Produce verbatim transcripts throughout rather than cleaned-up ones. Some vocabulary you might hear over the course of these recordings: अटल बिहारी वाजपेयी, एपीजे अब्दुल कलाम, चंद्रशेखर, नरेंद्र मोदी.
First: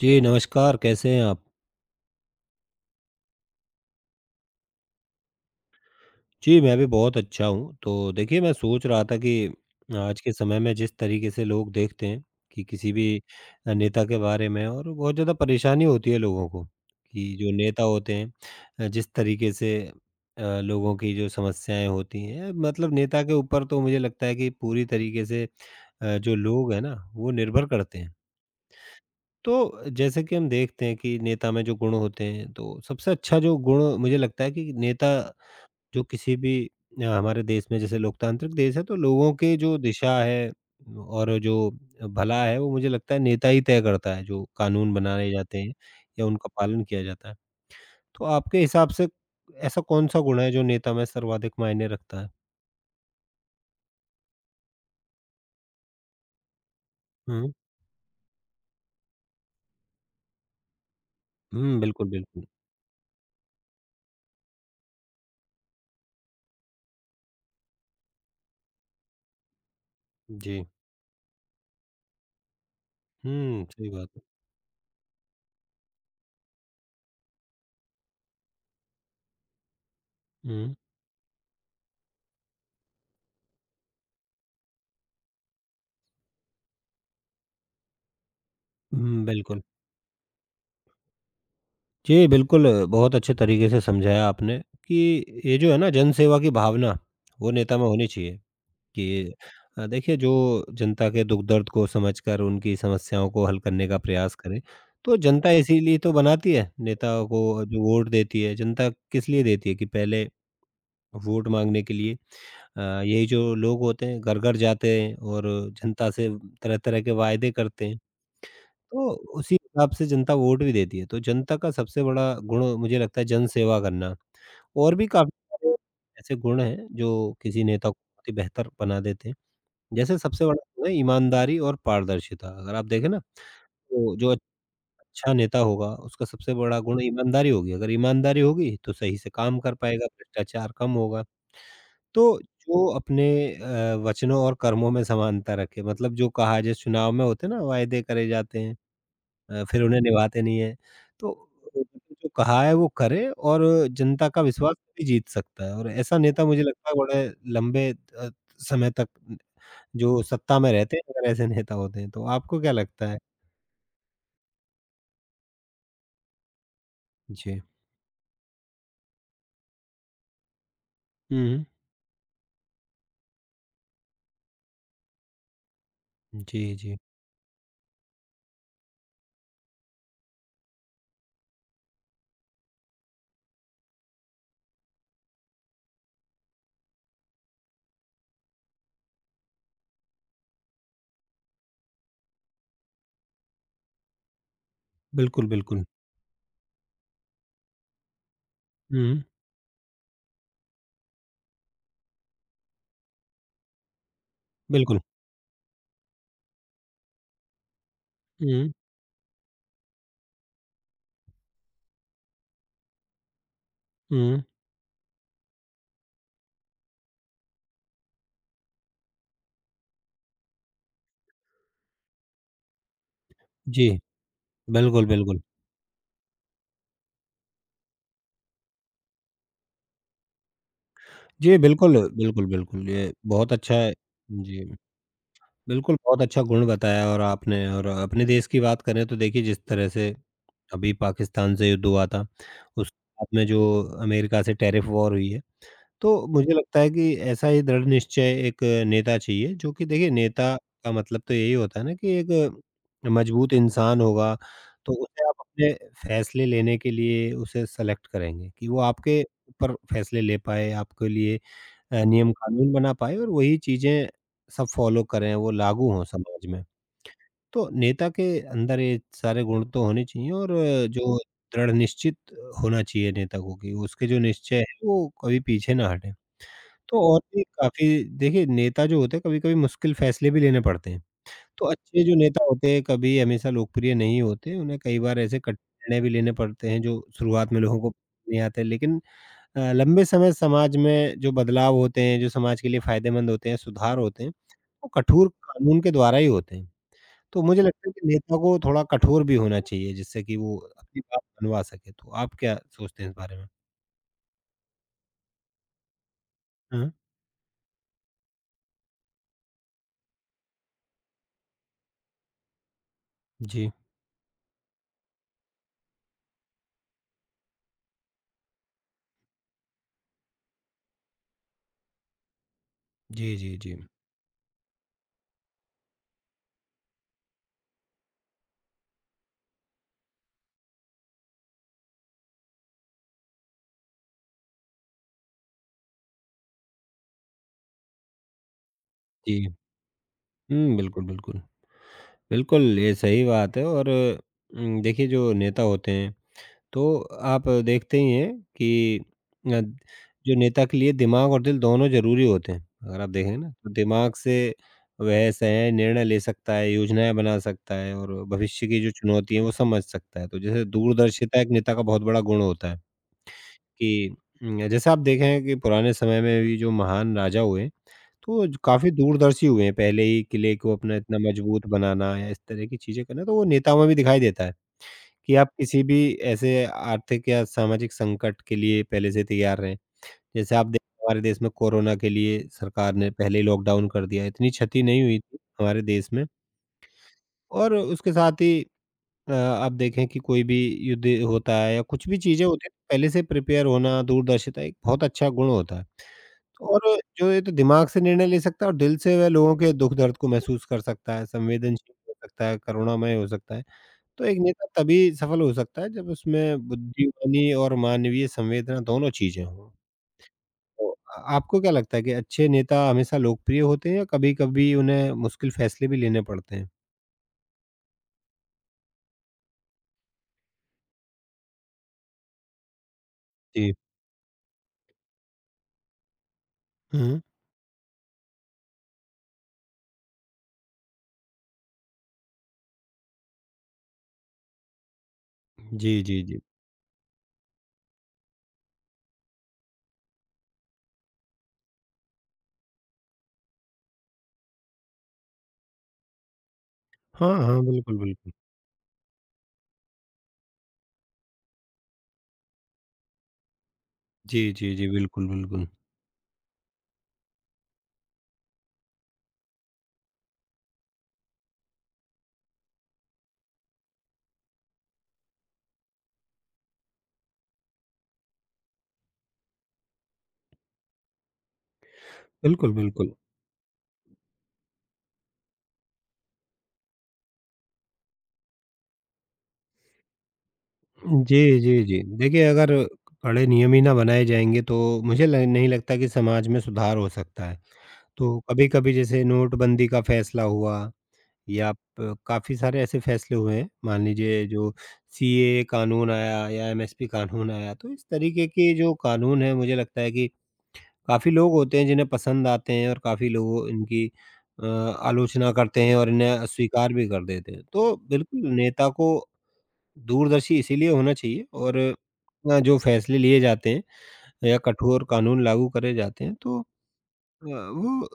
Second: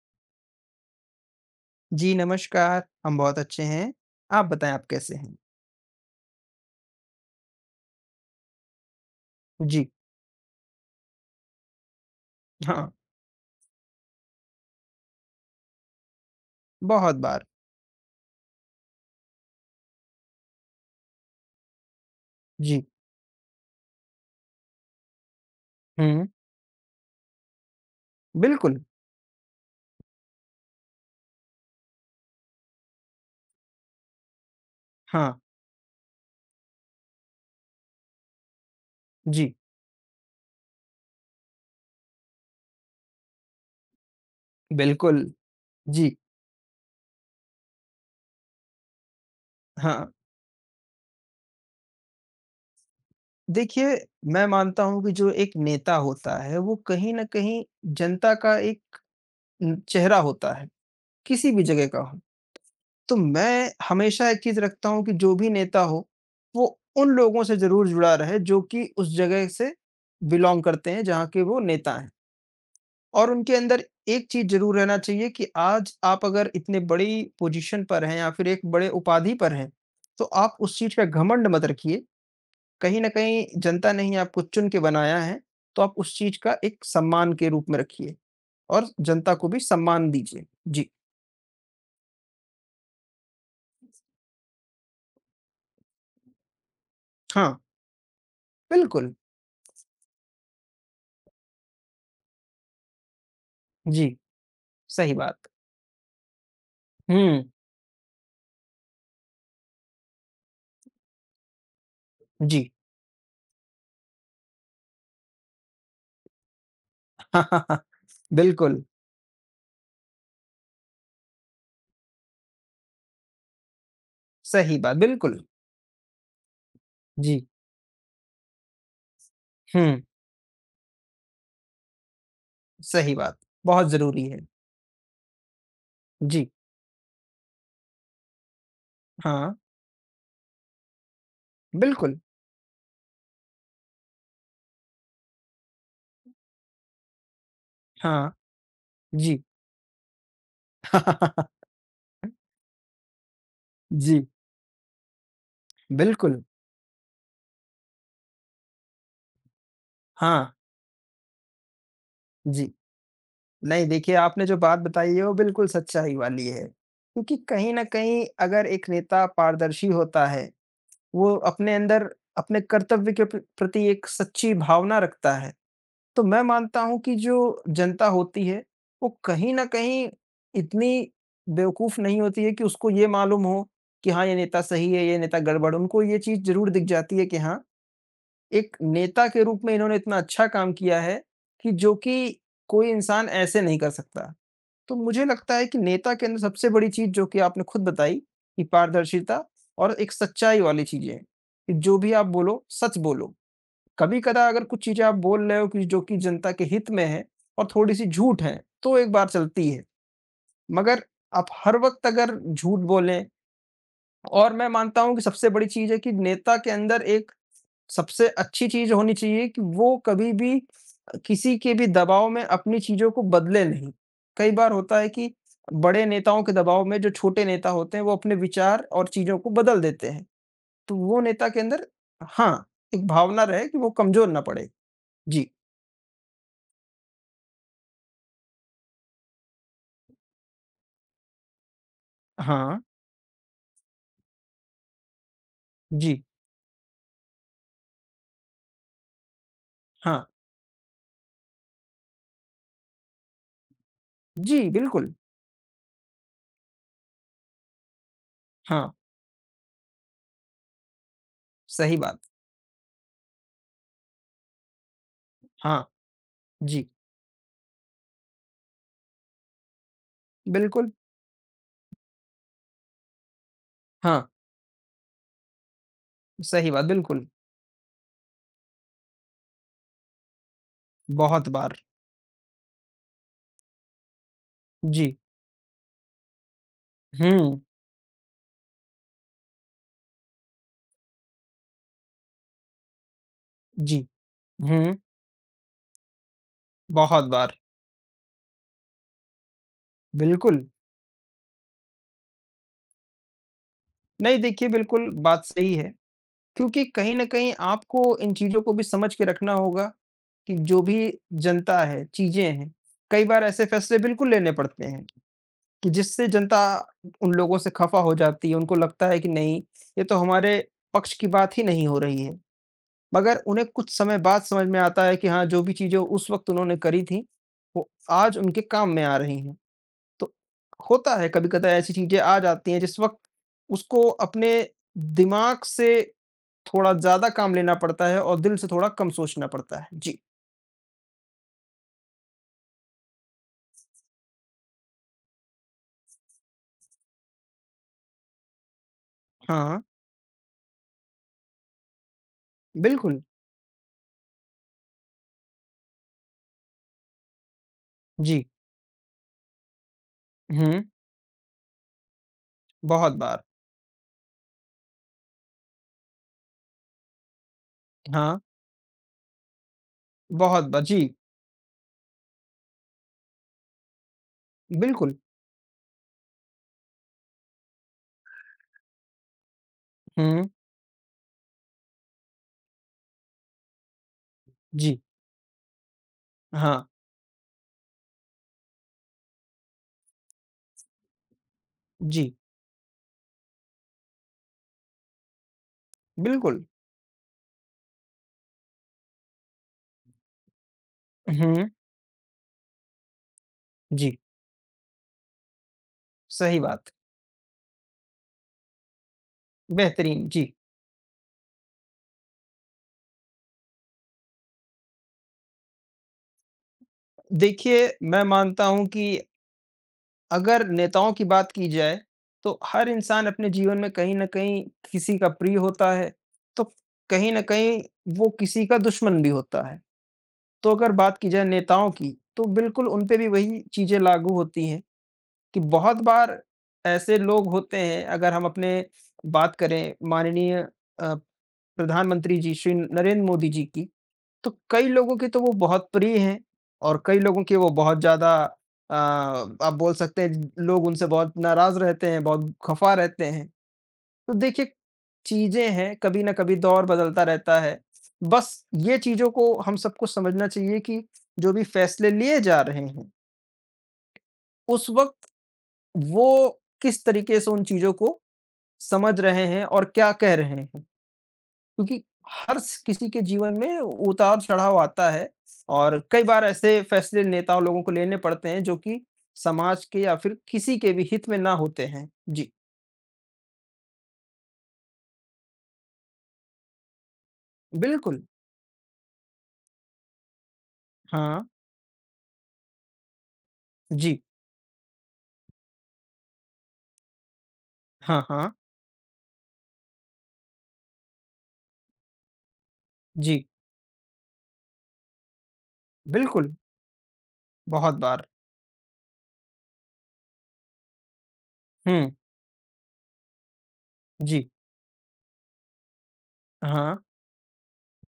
जी, नमस्कार, कैसे हैं आप? जी, नमस्कार। हम बहुत अच्छे हैं। आप बताएँ आप कैसे हैं? जी, मैं भी बहुत अच्छा हूँ। तो देखिए, मैं सोच रहा था कि जी, आज के समय में जिस तरीके से लोग देखते हैं कि हाँ, किसी भी अ, नेता के बारे में और बहुत ज़्यादा परेशानी होती है लोगों को बहुत कि बार। जो नेता होते हैं, अ, जिस तरीके से अ, लोगों की जो समस्याएँ होती हैं, जी, मतलब नेता के ऊपर, तो मुझे लगता है कि पूरी तरीके से अ, हुँ, जो लोग हैं ना, वो निर्भर करते हैं। बिल्कुल। तो जैसे कि हम देखते हैं कि नेता में जो गुण होते हैं, तो सबसे अच्छा जो गुण मुझे लगता है कि नेता हाँ, जो किसी भी अ, हमारे देश में जैसे लोकतांत्रिक देश है, तो लोगों जी, के जो दिशा है और जो भला है, वो मुझे लगता है नेता ही तय करता है, जो कानून बिल्कुल। बनाए जाते हैं जी, या उनका पालन किया जाता है। तो आपके हिसाब से ऐसा हाँ। कौन-सा गुण है जो नेता में सर्वाधिक मायने रखता है? देखिए, मैं मानता हूँ कि जो एक नेता होता है, वो कहीं न हुँ। कहीं जनता का एक उम, चेहरा होता है, किसी भी हुँ, जगह का बिल्कुल, हो। बिल्कुल। तो मैं हमेशा एक चीज़ रखता हूँ कि जो भी नेता हो, वो उन लोगों से ज़रूर जुड़ा रहे जो कि उस जगह से बिलॉन्ग जी। करते हैं, जहाँ के वो नेता हैं। और उनके हुँ, अंदर सही बात है। एक चीज़ ज़रूर रहना चाहिए कि आज आप अगर इतने बड़ी पोज़ीशन पर हैं या फिर एक बड़े उपाधि पर हैं, तो आप हुँ। उस चीज़ का घमंड मत रखिए। कहीं न कहीं जनता ने ही आपको चुन के बनाया है, तो आप उस चीज़ का एक सम्मान के रूप में रखिए और हुँ, जनता को भी बिल्कुल। सम्मान दीजिए। जी। जी, बिल्कुल बहुत अच्छे तरीके से समझाया आपने कि ये जो है ना जनसेवा की भावना, वो हाँ, नेता में होनी चाहिए। बिल्कुल। कि अ, देखिए जो जनता के दुख-दर्द को समझकर उनकी समस्याओं को हल करने का जी, प्रयास करे। सही तो बात। जनता इसीलिए तो बनाती है नेताओं हुँ, को, जो वोट देती है, जनता किस लिए देती है कि पहले वोट माँगने के लिए जी। अ, यही जो लोग होते हैं घर-घर जाते हैं और जनता से तरह-तरह के वायदे करते हैं। बिल्कुल, तो उसी हिसाब से जनता वोट भी देती है। तो जनता का सबसे बड़ा गुण मुझे लगता है जनसेवा करना। सही और बात, भी काफ़ी बिल्कुल। सारे ऐसे गुण हैं जो जी, किसी नेता को बहुत ही बेहतर बना देते हैं। हुँ, जैसे सबसे बड़ा जो है ईमानदारी और पारदर्शिता। अगर आप देखें सही ना, बात। बहुत तो ज़रूरी जो है। अच्छा नेता होगा, उसका जी, सबसे बड़ा गुण ईमानदारी होगी। अगर ईमानदारी होगी, तो सही से हाँ, काम कर पाएगा, भ्रष्टाचार कम होगा। बिल्कुल। तो जो अपने अ, वचनों और कर्मों में समानता रखे, मतलब जो कहा, जैसे चुनाव में होते हैं ना, वायदे करे हाँ, जाते हैं, जी। अ, फिर उन्हें निभाते नहीं हैं। तो जो कहा है, वो करे और जी, जनता का विश्वास भी जीत सकता है, और ऐसा बिल्कुल। नेता मुझे लगता है बड़े लंबे अ, समय तक जो हाँ, सत्ता में रहते हैं, अगर ऐसे नेता होते हैं तो, आपको जी। क्या लगता है? नहीं देखिए, आपने जो बात बताई है वो बिल्कुल सच्चाई वाली है। क्योंकि जी। कहीं न कहीं अगर एक नेता पारदर्शी होता है, वो हुँ। अपने अंदर अपने कर्तव्य के प्र प्रति एक सच्ची भावना रखता है, तो मैं जी, मानता जी। हूँ कि जो जनता होती है, वो कहीं न कहीं इतनी बेवकूफ़ नहीं होती है कि उसको ये मालूम हो कि हाँ, ये नेता सही है, ये नेता गड़बड़। उनको ये चीज़ ज़रूर दिख जाती है कि हाँ, एक नेता के रूप में इन्होंने इतना अच्छा काम किया है कि जो कि कोई इंसान ऐसे नहीं कर सकता। तो मुझे बिल्कुल, लगता है कि बिल्कुल। नेता के अंदर सबसे बड़ी चीज़ जो कि आपने खुद बताई कि हुँ। पारदर्शिता और एक सच्चाई वाली चीज़ें हैं, कि जो भी आप बोलो, सच बोलो। कभी-कदा अगर कुछ बिल्कुल। चीज़ें आप बोल रहे हो कि जो कि जनता के हित में है और थोड़ी-सी झूठ है, हुँ, तो एक बार चलती है। मगर आप हर वक़्त अगर झूठ बोलें हुँ। और मैं मानता हूँ कि सबसे बड़ी चीज़ है कि नेता के अंदर एक सबसे अच्छी चीज़ होनी चाहिए कि वो कभी भी अ, किसी के भी दबाव में अपनी चीज़ों को बदले जी, नहीं। कई बार होता बिल्कुल, है कि बिल्कुल। बड़े नेताओं के दबाव में जो छोटे नेता होते हैं, वो अपने विचार और चीज़ों को बदल देते हैं। तो वो नेता जी, के अंदर बिल्कुल, बिल्कुल, हाँ, बिल्कुल। एक ये भावना बहुत रहे अच्छा कि वो है। कमज़ोर ना जी, पड़े। जी। बिल्कुल बहुत अच्छा गुण बताया और आपने, और अपने देश की बात करें तो देखिए जिस तरह से अभी पाकिस्तान से युद्ध हुआ था, हाँ। उसके बाद में जो अमेरिका से टैरिफ वॉर हुई है, जी। तो मुझे लगता है कि ऐसा ही दृढ़ निश्चय एक नेता चाहिए, जो कि देखिए हाँ। नेता का मतलब तो यही होता है ना कि एक मजबूत इंसान होगा, जी, तो बिल्कुल। उसे आप अपने फैसले लेने के लिए उसे सेलेक्ट करेंगे कि वो हाँ, आपके ऊपर फैसले ले पाए, आपके लिए सही अ, बात। नियम-कानून बना पाए और वही चीज़ें सब फॉलो करें, वो हाँ। लागू हों समाज में। जी, तो नेता के अंदर ये सारे गुण तो होने चाहिए, और अ, बिल्कुल। जो दृढ़ निश्चित होना चाहिए नेता को कि उसके जो हाँ, निश्चय हैं वो कभी पीछे ना हटें। सही बात, तो और बिल्कुल। भी काफ़ी, देखिए नेता जो होते हैं कभी-कभी मुश्किल फैसले भी लेने पड़ते हैं। बहुत तो बार। अच्छे जो नेता होते हैं कभी हमेशा लोकप्रिय नहीं होते, उन्हें कई जी। बार ऐसे कठिन निर्णय भी लेने पड़ते हैं जो हुँ। शुरुआत में लोगों को नहीं आते, लेकिन अ, लंबे समय समाज में जो बदलाव होते हैं, जो समाज के लिए फ़ायदेमंद होते हैं, जी। सुधार होते हैं, वो हुँ। कठोर कानून के द्वारा ही होते हैं। बहुत तो बार। मुझे लगता है कि नेता को थोड़ा कठोर भी होना चाहिए, जिससे कि वो बिल्कुल। अपनी बात मनवा सके। तो आप क्या सोचते हैं इस बारे में? नहीं, देखिए बिल्कुल बात सही है, क्योंकि हाँ, कहीं न कहीं आपको इन चीज़ों को भी समझ के रखना होगा कि जो भी जनता है, चीज़ें हैं, कई बार ऐसे जी। फैसले बिल्कुल लेने पड़ते हैं कि जिससे जनता उन लोगों से खफ़ा हो जाती है, उनको लगता है कि नहीं, ये तो हमारे पक्ष की बात ही नहीं हो रही है। जी, मगर जी, उन्हें जी। कुछ समय बाद समझ में आता है कि हाँ, जो भी चीज़ें उस वक़्त उन्होंने करी थी, वो आज उनके काम में आ रही हैं। तो होता है कभी-कदा ऐसी चीज़ें आ जाती हैं जिस वक़्त उसको अपने दिमाग से थोड़ा ज़्यादा काम लेना पड़ता है और दिल से थोड़ा कम सोचना जी। पड़ता है। जी। हुँ, बिल्कुल, बिल्कुल। बिल्कुल, ये सही बात है, और उम, देखिए जो नेता होते हैं, तो आप देखते ही हैं कि अ, हाँ, जो नेता के लिए दिमाग और दिल दोनों ज़रूरी होते हैं। अगर आप बिल्कुल। देखें ना, तो दिमाग से वह सही निर्णय ले सकता है, योजनाएँ बना सकता है और जी। भविष्य की जो चुनौती है, वो समझ सकता है। तो जैसे हुँ, दूरदर्शिता एक नेता का बहुत बड़ा गुण होता है बहुत बार। कि उम, जैसे आप देखें कि पुराने समय में भी जो महान राजा हुए, हाँ, तो ज काफ़ी दूरदर्शी हुए हैं, पहले ही किले बहुत को बार। अपना जी, इतना मजबूत बनाना या इस तरह की चीज़ें करना, तो वो नेताओं में भी दिखाई देता है बिल्कुल। कि आप किसी भी ऐसे आर्थिक या सामाजिक संकट के लिए पहले से तैयार रहें। हुँ, जैसे आप देखें हमारे देश में कोरोना के लिए सरकार ने पहले ही लॉकडाउन कर दिया, इतनी क्षति जी। नहीं हुई थी हमारे देश में। हाँ, और उसके साथ ही अ, आप देखें कि कोई भी युद्ध होता है या कुछ भी जी, चीज़ें होती हैं, पहले से प्रिपेयर होना, दूरदर्शिता एक बहुत अच्छा गुण होता है। बिल्कुल। और जो ये तो दिमाग से निर्णय ले सकता है और दिल से वह लोगों के दुःख दर्द को महसूस कर सकता है, हुँ, संवेदनशील हो सकता है, करुणामय हो सकता है। जी, तो एक नेता तभी सफल हो सकता है जब सही उसमें बात। बुद्धिमानी और मानवीय संवेदना दोनों चीज़ें हों। बेहतरीन, जी। तो अ, आपको क्या लगता है कि अच्छे नेता हमेशा लोकप्रिय होते हैं या कभी-कभी उन्हें मुश्किल फैसले भी लेने पड़ते हैं? देखिए, मैं मानता हूँ कि अगर नेताओं की बात की जाए, तो हर इंसान अपने जी। जीवन में कहीं न कहीं किसी का प्रिय होता है, तो हुँ, कहीं न कहीं वो किसी का दुश्मन भी होता है। तो अगर बात की जाए नेताओं की, तो बिल्कुल उन पे भी वही चीज़ें लागू होती हैं कि जी, बहुत जी, बार जी। ऐसे लोग होते हैं, अगर हम अपने बात करें माननीय अ, प्रधानमंत्री जी, श्री नरेंद्र मोदी जी की, तो कई लोगों की तो वो बहुत प्रिय हैं और कई हाँ, लोगों की हाँ, वो बिल्कुल, बहुत बिल्कुल। ज़्यादा अ, आप बोल सकते हैं लोग उनसे बहुत नाराज़ रहते हैं, बहुत खफ़ा रहते हैं। तो जी, देखिए जी, जी, बिल्कुल, बिल्कुल। चीज़ें हैं, कभी न कभी दौर बदलता रहता है। बस ये चीज़ों को हम सबको समझना चाहिए कि जो भी फैसले लिए जा रहे हैं, उस वक़्त वो किस तरीके से उन चीज़ों को समझ रहे हैं और क्या कह रहे हैं। क्योंकि हर बिल्कुल, स- किसी बिल्कुल। के जीवन में उतार चढ़ाव आता है और कई बार ऐसे फैसले नेताओं लोगों को लेने पड़ते हैं जो कि समाज के या फिर किसी के भी हित में ना जी, जी, होते जी। हैं। देखिए, जी, अगर कड़े नियम ही ना बनाए जाएँगे तो मुझे ल नहीं लगता कि समाज में सुधार हो सकता है। बिल्कुल, तो कभी-कभी जैसे नोटबंदी का फ़ैसला हुआ हाँ, या प काफ़ी सारे ऐसे फ़ैसले हुए हैं। मान जी, लीजिए जो सीएए कानून आया या एमएसपी कानून आया, तो इस हाँ, तरीके हाँ, के जो कानून हैं, मुझे लगता है कि काफ़ी लोग होते हैं जिन्हें पसंद आते हैं और काफ़ी जी, लोग इनकी अ, आलोचना करते हैं और इन्हें बिल्कुल, अस्वीकार भी कर देते हैं। बहुत तो बार, बिल्कुल नेता को दूरदर्शी इसीलिए होना चाहिए, और हम्म, अ, जो फ़ैसले लिए जाते हैं जी, या कठोर कानून लागू करे जाते हैं, तो अ, हाँ, वो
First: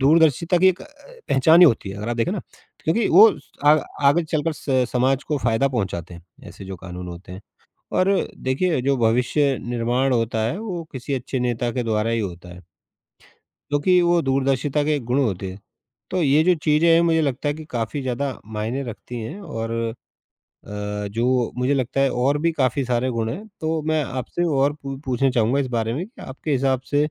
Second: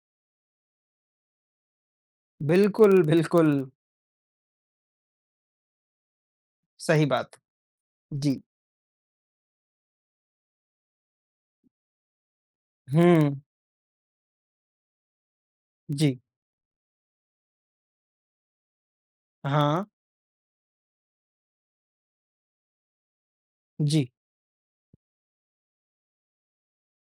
दूरदर्शिता की एक अ, पहचान ही होती है अगर आप देखें ना, तो बिल्कुल, क्योंकि वो बिल्कुल, आ आगे चलकर स समाज को फ़ायदा पहुँचाते हैं, ऐसे जो सही कानून होते बात, हैं। और जी, देखिए जो भविष्य निर्माण होता है वो किसी अच्छे नेता के द्वारा ही होता है, हम्म, क्योंकि वो दूरदर्शिता के गुण होते हैं। जी, तो ये जो चीज़ें हैं मुझे लगता है कि काफ़ी ज़्यादा मायने रखती हैं, और हाँ, अ, जो मुझे लगता है और भी काफ़ी सारे गुण हैं, तो मैं जी, आपसे और पू पूछना चाहूँगा इस बारे में कि आपके हिसाब से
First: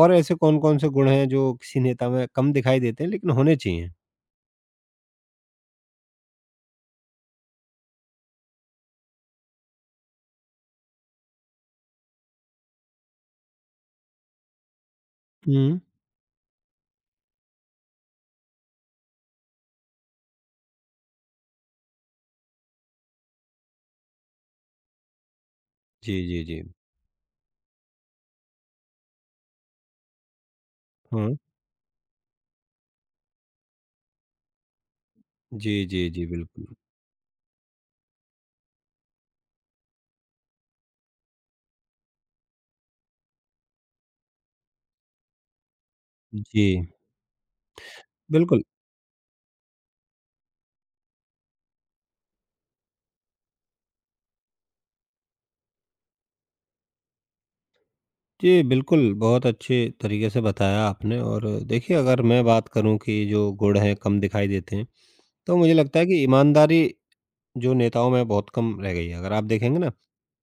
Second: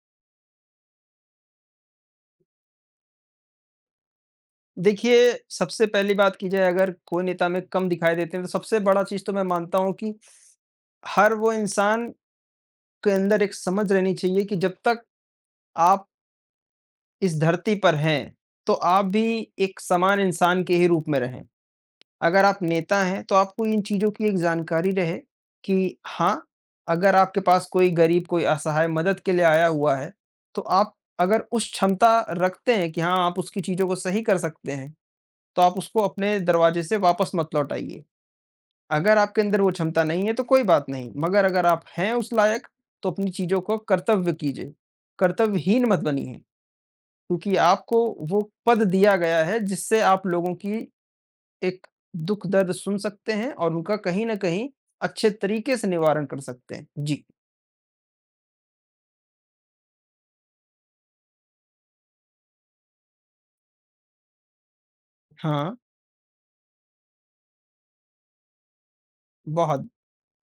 और ऐसे कौन-कौन से गुण हैं जो किसी नेता में कम दिखाई देते हैं लेकिन होने चाहिए? देखिए सबसे पहली बात की जाए अगर कोई नेता में कम दिखाई देते हैं तो सबसे बड़ा चीज तो मैं मानता हूँ कि हर वो इंसान के अंदर एक समझ रहनी चाहिए कि जब तक हुँ। आप इस धरती पर हैं, तो आप भी एक समान इंसान के ही रूप में रहें। अगर आप नेता हैं, तो आपको इन चीज़ों की एक जानकारी रहे कि जी, हाँ, जी, जी। अगर आपके पास कोई गरीब, कोई असहाय मदद के लिए आया हुआ है, तो आप हाँ। अगर उस क्षमता रखते हैं कि हाँ, आप उसकी चीज़ों को सही कर सकते हैं, तो आप जी, उसको जी, जी, अपने बिल्कुल। दरवाजे से वापस मत लौटाइए। अगर आपके अंदर वो क्षमता नहीं है तो कोई बात नहीं, मगर अगर आप हैं उस लायक तो अपनी चीज़ों को कर्तव्य कीजिए, कर्तव्यहीन मत बनिए जी, क्योंकि आपको वो बिल्कुल। पद दिया गया है जिससे आप लोगों की एक दुःख दर्द सुन सकते हैं और उनका कहीं न कहीं अच्छे तरीके से निवारण कर सकते हैं। जी, जी, बिल्कुल, बहुत अच्छे तरीके से बताया आपने, और देखिए अगर मैं बात करूँ कि जो गुण हैं कम दिखाई देते हैं, तो हाँ, मुझे लगता है कि ईमानदारी जो नेताओं में बहुत कम रह गई है। अगर आप देखेंगे बहुत, ना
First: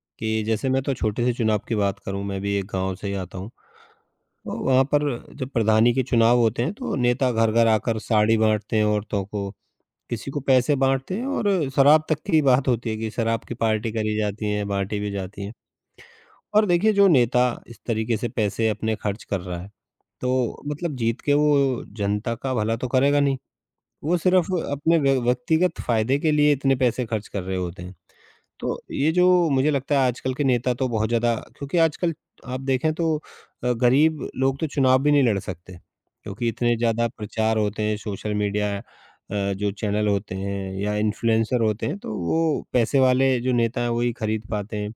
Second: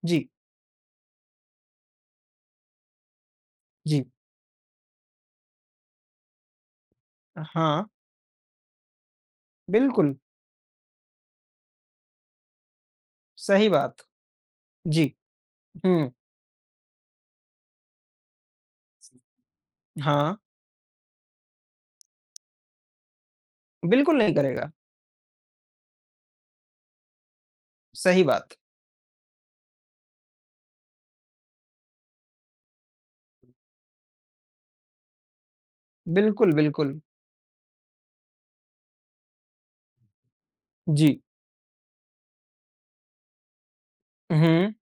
जी, कि जैसे मैं तो छोटे से चुनाव की बात करूँ, मैं भी एक गाँव से ही आता हूँ। जी, तो वहाँ पर जब प्रधानी के चुनाव होते हैं, तो नेता घर-घर हाँ, आकर साड़ी बाँटते हैं औरतों को, बिल्कुल, किसी को पैसे बाँटते हैं, और शराब तक की बात होती है कि शराब की सही पार्टी बात, करी जाती है, बाँटी भी जी, जाती है। हुँ, और देखिए जो नेता इस तरीके से पैसे अपने खर्च कर रहा है, हाँ, तो मतलब जीत के वो जनता का भला तो करेगा नहीं। वो बिल्कुल नहीं सिर्फ़ करेगा, अपने व्य व्यक्तिगत फ़ायदे के लिए इतने पैसे खर्च कर रहे होते हैं। सही बात, तो ये जो मुझे लगता है आजकल के नेता तो बहुत ज़्यादा, क्योंकि आजकल आप देखें तो अ, गरीब लोग तो चुनाव भी नहीं लड़ सकते, क्योंकि बिल्कुल, इतने बिल्कुल, ज़्यादा प्रचार होते हैं सोशल मीडिया, अ, जो चैनल होते हैं या जी, इन्फ्लुएंसर होते हैं, तो वो पैसे वाले जो नेता हैं वही खरीद हुँ, पाते हैं,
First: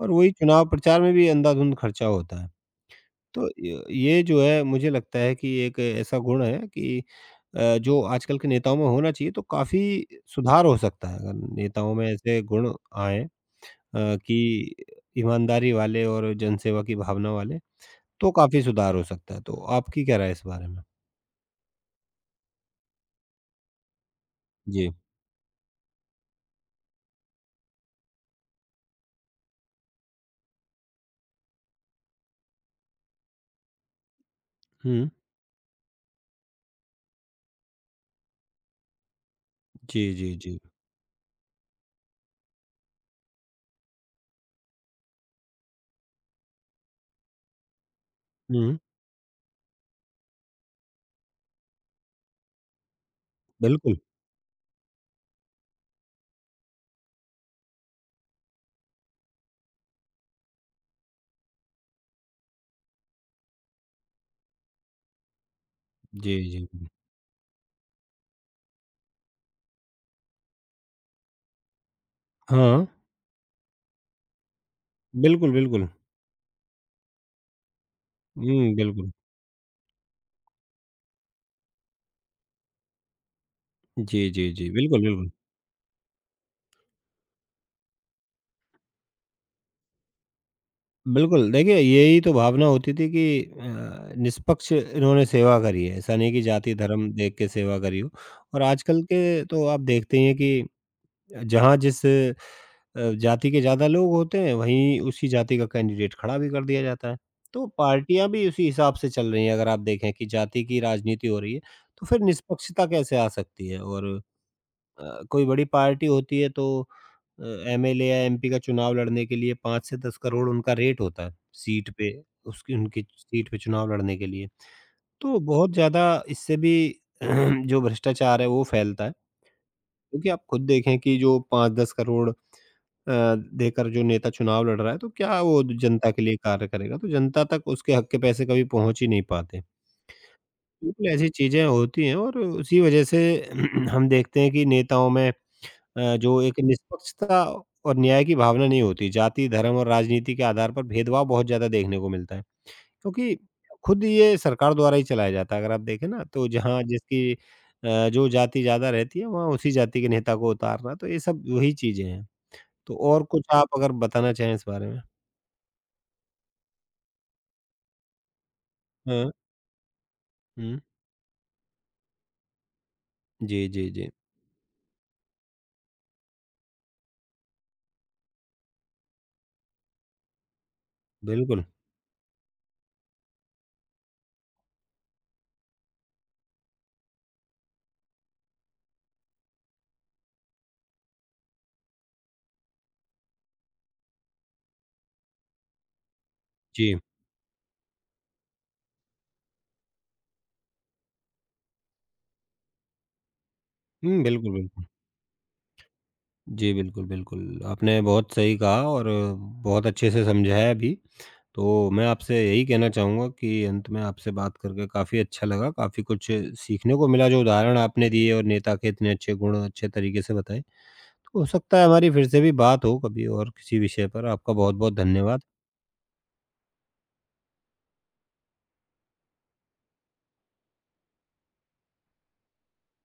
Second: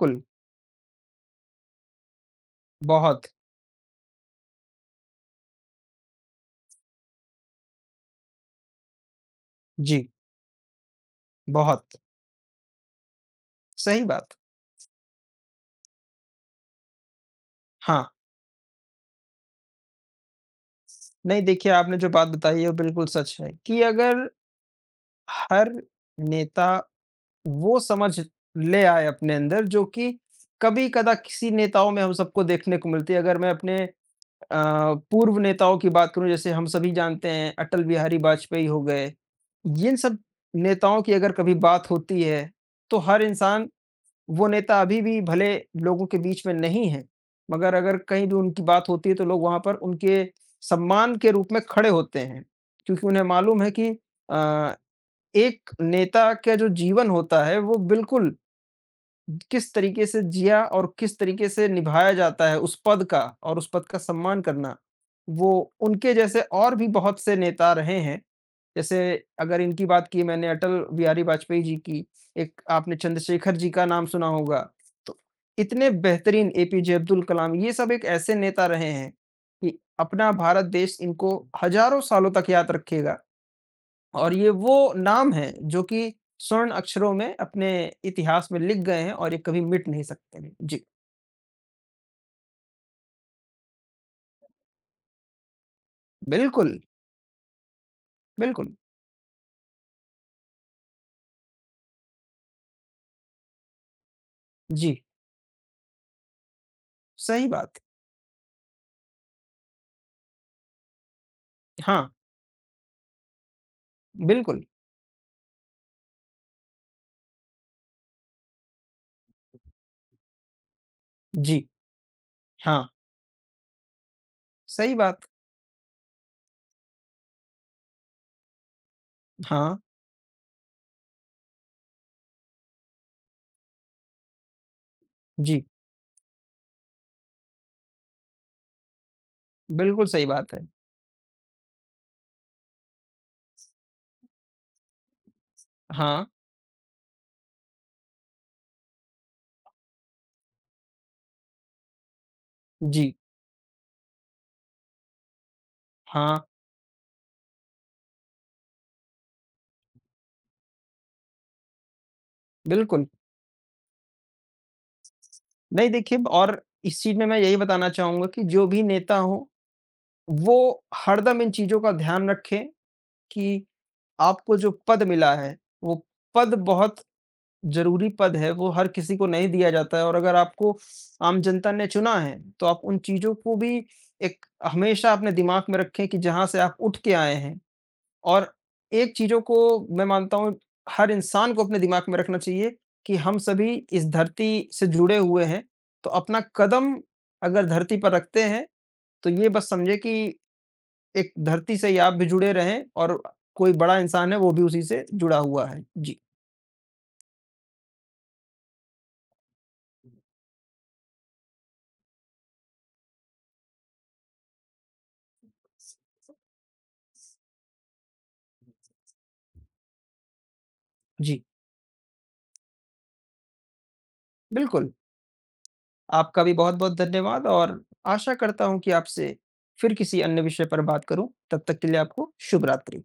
और वही चुनाव प्रचार में भी अंधाधुंध खर्चा होता है। बहुत। तो य ये जो है मुझे लगता है कि एक ऐसा गुण है कि अ, जो आजकल के नेताओं में होना चाहिए, तो काफ़ी जी, सुधार हो सकता है अगर बहुत, नेताओं में ऐसे गुण आएँ। अ, सही बात। कि ईमानदारी वाले और जनसेवा की भावना वाले, हाँ, तो काफ़ी सुधार हो सकता है। तो आपकी क्या राय है इस बारे में? नहीं देखिए आपने जो बात बताई है वो बिल्कुल सच है कि अगर जी। हर नेता वो समझ ले आए अपने अंदर जो कि कभी-कदा किसी नेताओं में हम सबको देखने को मिलती है। अगर मैं अपने अ, हुँ। पूर्व नेताओं की बात करूँ जैसे हम सभी जानते हैं अटल बिहारी वाजपेयी हो गए। इन जी, सब जी, जी। नेताओं की अगर कभी बात होती है, तो हर इंसान वो नेता अभी भी भले लोगों के बीच में नहीं है, मगर अगर कहीं भी उनकी हुँ, बात होती है तो लोग वहाँ पर उनके सम्मान के रूप में खड़े होते हैं। क्योंकि उन्हें मालूम है कि बिल्कुल। अ, एक नेता का जो जीवन होता है वो बिल्कुल किस तरीके से जिया और किस तरीके से निभाया जाता है उस पद का और उस पद का सम्मान करना, वो उनके जी, जैसे जी, और भी जी। बहुत से नेता रहे हैं। जैसे अगर इनकी बात की मैंने अटल बिहारी वाजपेयी जी की, एक हाँ, आपने चंद्रशेखर जी का नाम सुना होगा। तो बिल्कुल, बिल्कुल। इतने बेहतरीन ए पी जे अब्दुल कलाम ये सब एक ऐसे नेता हुँ, रहे हैं बिल्कुल। कि अपना भारत देश इनको हज़ारों सालों तक याद रखेगा। जी, और जी, ये जी। वो बिल्कुल, बिल्कुल। नाम हैं जो कि स्वर्ण अक्षरों में अपने इतिहास में लिख गए हैं और ये कभी मिट नहीं सकते हैं। जी, बिल्कुल, देखिए यही तो भावना होती थी कि अ, निष्पक्ष इन्होंने सेवा करी है। ऐसा नहीं कि जाति, बिल्कुल, धर्म देख के सेवा करी हो। और बिल्कुल। आजकल के तो आप देखते ही हैं कि जहाँ जिस अ, जाति के ज़्यादा लोग होते हैं, जी, वहीं उसी जाति का कैंडिडेट खड़ा भी कर दिया जाता है। सही तो बात। पार्टियाँ भी उसी हिसाब से चल रही हैं, अगर आप देखें कि जाति की राजनीति हो रही है, तो हाँ, फिर निष्पक्षता कैसे आ सकती है? और बिल्कुल। अ, कोई बड़ी पार्टी होती है तो अ, एमएलए या एमपी का चुनाव लड़ने के लिए पाँच से दस करोड़ उनका रेट होता है, जी, सीट पे, उसकी हाँ, उनकी सीट पे चुनाव लड़ने के लिए। सही बात। तो बहुत ज़्यादा इससे भी जो भ्रष्टाचार है, वो फैलता है। हाँ, क्योंकि आप खुद देखें कि जो पाँच से दस करोड़ अ, देकर जो नेता चुनाव लड़ रहा है, तो क्या वो जी, जनता के लिए कार्य करेगा? तो जनता तक उसके हक के पैसे कभी पहुँच ही नहीं पाते। बिल्कुल सही बात है। बिल्कुल ऐसी चीज़ें होती हैं, और उसी वजह से हम देखते हैं कि नेताओं में अ, हाँ, जो एक निष्पक्षता और न्याय की भावना नहीं होती। जाति, धर्म और राजनीति के आधार पर भेदभाव बहुत ज़्यादा देखने को मिलता है, जी, क्योंकि खुद ये सरकार द्वारा ही चलाया जाता है। अगर आप देखें ना, हाँ, तो जहाँ जिसकी अ, जो जाति ज़्यादा रहती है, वहाँ उसी जाति के नेता को उतारना, तो ये सब वही चीज़ें हैं। तो बिल्कुल। और कुछ आप अगर बताना चाहें इस बारे में? नहीं देखिए और इस चीज़ में मैं यही बताना चाहूँगा कि जो भी नेता हाँ। हो, हुँ। वो हरदम इन चीज़ों का ध्यान रखें जी, कि जी, जी। आपको जो पद मिला है, वो पद बहुत ज़रूरी पद है, वो हर किसी को नहीं दिया जाता है और अगर आपको आम बिल्कुल। जनता ने चुना है, तो आप उन चीज़ों को भी एक हमेशा अपने दिमाग में रखें कि जहाँ से आप उठ के आए हैं और एक चीज़ों को मैं मानता हूँ हर इंसान को अपने दिमाग में रखना चाहिए कि हम सभी इस धरती से जुड़े हुए हैं, तो अपना कदम जी। अगर धरती पर रखते हैं, तो ये बस समझे कि एक धरती से ही आप भी जुड़े रहें और कोई बड़ा हुँ, इंसान है, वो बिल्कुल, भी उसी बिल्कुल। से जुड़ा हुआ है। जी। जी, बिल्कुल, बिल्कुल। आपने बहुत सही कहा और बहुत अच्छे से समझाया भी। तो मैं आपसे यही कहना चाहूँगा कि अंत में आपसे बात करके काफ़ी अच्छा लगा, काफ़ी कुछ सीखने को मिला जो उदाहरण आपने दिए और नेता के इतने अच्छे गुण अच्छे तरीके से बताए। तो जी, हो सकता है हमारी फिर से भी बात हो कभी और किसी विषय पर। आपका बिल्कुल। बहुत-बहुत धन्यवाद। आपका भी बहुत-बहुत धन्यवाद और आशा करता हूँ कि आपसे फिर किसी अन्य विषय पर बात करूँ। तब तक के लिए आपको शुभ रात्रि।